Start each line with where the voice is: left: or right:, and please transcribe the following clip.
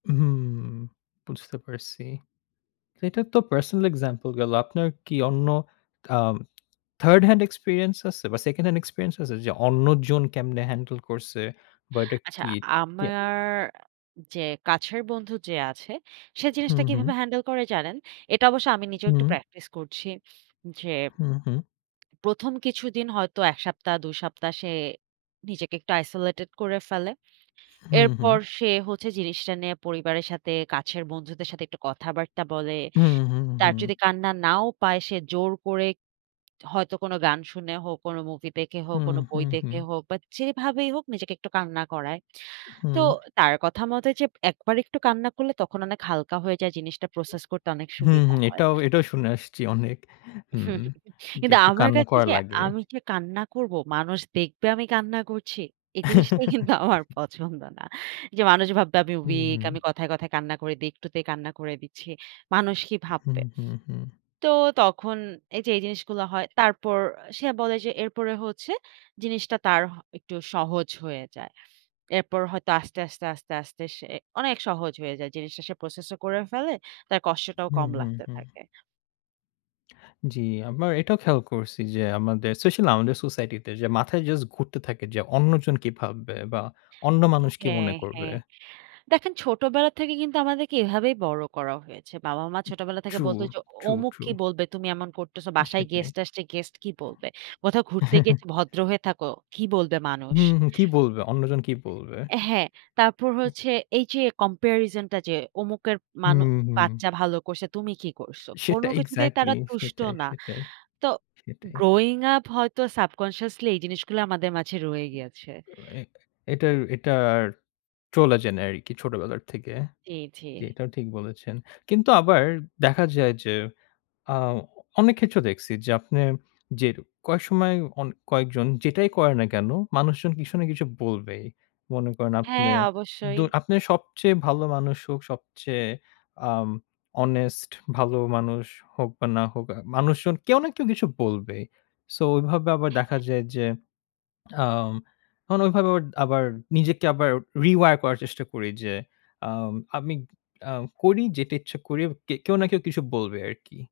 left: হুম, বুঝতে পারছি। এটা তো পার্সোনাল এক্সাম্পল গেলো। আপনার কি অন্য আম থার্ড হ্যান্ড এক্সপেরিয়েন্স আছে বা সেকেন্ড হ্যান্ড এক্সপেরিয়েন্স আছে যে, অন্যজন কেমনে হ্যান্ডেল করছে বা এটা
right: আচ্ছা,
left: কি? কি
right: আমার যে কাছের বন্ধু যে আছে, সে
left: হু,
right: জিনিসটা
left: হু।
right: কিভাবে হ্যান্ডেল করে জানেন? এটা অবশ্যই আমি নিজেও একটু
left: হুম।
right: প্র্যাকটিস করছি যে
left: হুম, হুম।
right: প্রথম কিছুদিন হয়তো ১ সপ্তাহ ২ সপ্তাহ, সে নিজেকে একটু আইসোলেটেড করে ফেলে।
left: হুম, হুম।
right: এরপর সে হচ্ছে, জিনিসটা নিয়ে পরিবারের সাথে, কাছের বন্ধুদের সাথে, একটু কথাবার্তা বলে।
left: হুম, হুম,
right: তার
left: হুম।
right: যদি কান্না নাও পায়, সে জোর করে হয়তো কোনো গান শুনে হোক, কোনো মুভি দেখে হোক,
left: হুম,
right: কোনো বই
left: হুম, হুম।
right: দেখে হোক বা যেভাবেই হোক নিজেকে একটু কান্না করায়। তো
left: হুম।
right: তার কথা মতো যে, ১ বার একটু কান্না করলে, তখন অনেক হালকা হয়ে যায়, জিনিসটা প্রসেস করতে অনেক
left: হুম,
right: সুবিধা হয়।
left: এটাও, এটাও শুনে আসছি অনেক। হুম, যে
right: কিন্তু
left: একটু
right: আমার
left: কান্না
right: কাছে
left: করা
right: যে
left: লাগে।
right: আমি যে কান্না করব, মানুষ দেখবে আমি কান্না করছি, এই জিনিসটা কিন্তু আমার পছন্দ না। যে মানুষ ভাববে আমি
left: হুম,
right: ওইক,
left: হুম।
right: আমি কথায়, কথায় কান্না করি দি, একটু তে কান্না করে দিচ্ছি। মানুষ কি
left: হুম,
right: ভাববে?
left: হুম, হুম।
right: তো তখন এই যে, এই জিনিসগুলো হয়, তারপর সে বলে যে, "এরপরে হচ্ছে, জিনিসটা তার একটু সহজ হয়ে যায়।" এরপর হয়তো আস্তে, আস্তে, আস্তে, আস্তে সে অনেক সহজ হয়ে যায়। জিনিসটা সে প্রসেস ও করে ফেলে, তার কষ্টটাও
left: হুম,
right: কম
left: হুম,
right: লাগতে
left: হুম।
right: থাকে।
left: জ্বি, আমরা এটাও খেয়াল করছি যে, আমাদের স্পেশালই আমাদের সোসাইটি তে যে, মাথায় জাস্ট ঘুরতে থাকে যে, অন্যজন কী ভাববে বা অন্য মানুষ কী
right: হ্যাঁ,
left: মনে করবে?
right: হ্যাঁ। দেখেন ছোটবেলা থেকে কিন্তু আমাদেরকে এভাবেই বড় করা হয়েছে। বাবা-মা ছোটবেলা থেকে
left: ট্রু,
right: বলতো যে,
left: ট্রু,
right: অমুক
left: ট্রু।
right: কি বলবে, তুমি এমন করতেছ। বাসায়
left: সেটাই।
right: গেস্ট আসছে, গেস্ট কি বলবে? কোথাও ঘুরতে গিয়ে ভদ্র হয়ে থাকো। কি বলবে মানুষ?
left: হুম, কি বলবে, অন্যজন কি বলবে?
right: হ্যাঁ, তারপর
left: হুম।
right: হচ্ছে এই যে কম্পেরিজন টা যে, "অমুকের মানু
left: হুম, হুম।
right: বাচ্চা ভালো করছে, তুমি কি করছ?"
left: সেটা
right: কোনো কিছুতেই
left: এক্সাক্টলি,
right: তারা তুষ্ট
left: সেটাই,
right: না।
left: সেটাই,
right: তো
left: সেটাই।
right: গ্রোইং আপ হয়তো সাবকন্সিয়াসলি, এই জিনিসগুলো আমাদের মাঝে রয়ে গেছে।
left: এ এটা, এটা চলে যায় আরকি ছোটবেলার থেকে।
right: জি, জি।
left: জি, এটাও ঠিক বলেছেন। কিন্তু আবার দেখা যায় যে, আ অনেক ক্ষেত্র দেখছি যে, আপনি যে কয়েক সময় অন কয়েকজন যেটাই করেন না কেন, মানুষজন কিছু না কিছু বলবেই। মনে করেন,
right: হ্যাঁ,
left: আপনে দ
right: অবশ্যই।
left: আপনে সবচেয়ে ভালো মানুষ হোক, সবচেয়ে আম হনেস্ট ভালো মানুষ হোক বা না হোক, আ মানুষজন কেউ না কেউ কিছু বলবেই। সো ওইভাবে আবার দেখা
right: হ্যাঁ।
left: যায় যে, আ তখন ওইভাবে আবার নিজেকে আবার রিওয়ার করার চেষ্টা করি যে, আ আমি আ করি যেটা ইচ্ছা করি, কে কেউ না কেউ কিছু বলবে আরকি।